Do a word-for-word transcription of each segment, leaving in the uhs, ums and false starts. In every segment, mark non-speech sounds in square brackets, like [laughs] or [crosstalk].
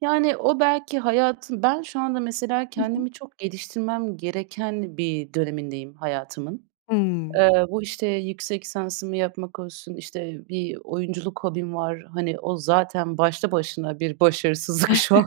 Yani, o belki hayatın Ben şu anda, mesela, Hı hı. kendimi çok geliştirmem gereken bir dönemindeyim hayatımın. Hımm. Eee, bu, işte, yüksek lisansımı yapmak olsun, işte, bir oyunculuk hobim var. Hani, o zaten başlı başına bir başarısızlık şu an.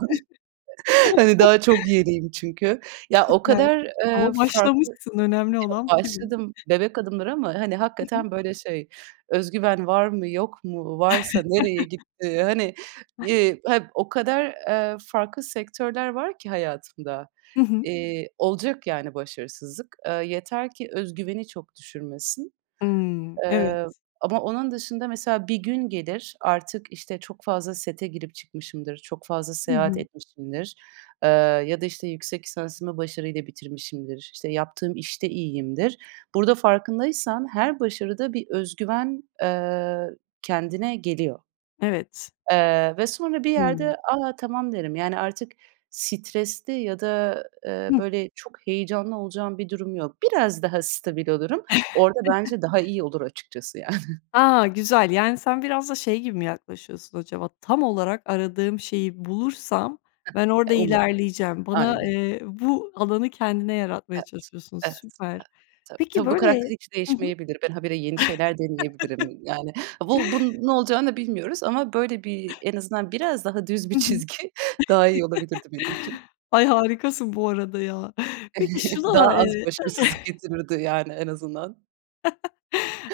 Hani, daha çok yeniyim çünkü. Ya, o Süper kadar, eee, ama farklı başlamışsın. Önemli [unintelligible] olan bu gibi. başladım, bebek adımları ama, hani, Hı hı. hakikaten böyle şey, öz güven var mı, yok mu, varsa nereye [chuckles] gitti, hani, eee, ha o kadar, eee, farklı sektörler var ki hayatımda, Hı hı. eee, olacak yani başarısızlık. Eee, yeter ki öz güveni çok düşürmesin, Hımm. Evet. eee, ama onun dışında, mesela, bir gün gelir, artık, işte, çok fazla sete girip çıkmışımdır, çok fazla Hı seyahat hı. etmişimdir, eee, ya da, işte, yüksek lisansımı başarıyla bitirmişimdir, işte, yaptığım işte iyiyimdir. Burada farkındaysan her başarıda bir öz güven, eee, kendine geliyor. Evet. Eee, ve sonra bir Hımm. yerde, "A, tamam." derim. Yani, artık stresli ya da, Hı eee, hı. böyle çok heyecanlı olacağım bir durum yok. Biraz daha stabil olurum. Orada bence daha [chuckles] iyi olur açıkçası yani. A! Güzel, yani, sen biraz da şey gibi mi yaklaşıyorsun acaba? Tam olarak aradığım şeyi bulursam ben orada Umarım. ilerleyeceğim. Bana, Aynen. eee, bu alanı kendine yaratmaya Evet, çalışıyorsun, evet, evet. süper. Tabii, Peki, tabii, bu böyle karakter hiç Hı hı. değişmeyebilir. Ben habire yeni şeyler deneyebilirim. Yani, [laughs] bu bunun ne olacağını bilmiyoruz ama böyle bir, en azından, biraz daha düz bir Hı hı. çizgi daha iyi olabilirdi benim için. [chuckles] Ay, harikasın bu arada ya. Peki, şuna, Daha az eee başarısızlık [chuckles] getirirdi, yani, en azından. [chuckles]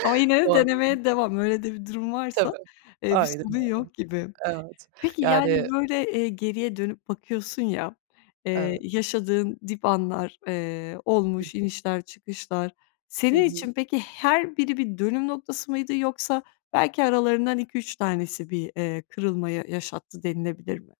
Ama yine O de anı denemeye devam. Öyle de bir durum varsa, Tabii, eee, bir aynen sorun öyle. yok gibi. Evet. Peki, Yani yani, böyle, eee, geriye dönüp bakıyorsun ya, eee, Evet. yaşadığın dip anlar, eee, Hıh. olmuş, inişler çıkışlar. Hı Senin hı. için peki, her biri bir dönüm noktası mıydı? Yoksa belki aralarından iki üç tanesi bir, eee, kırılma yaşattı denilebilir mi?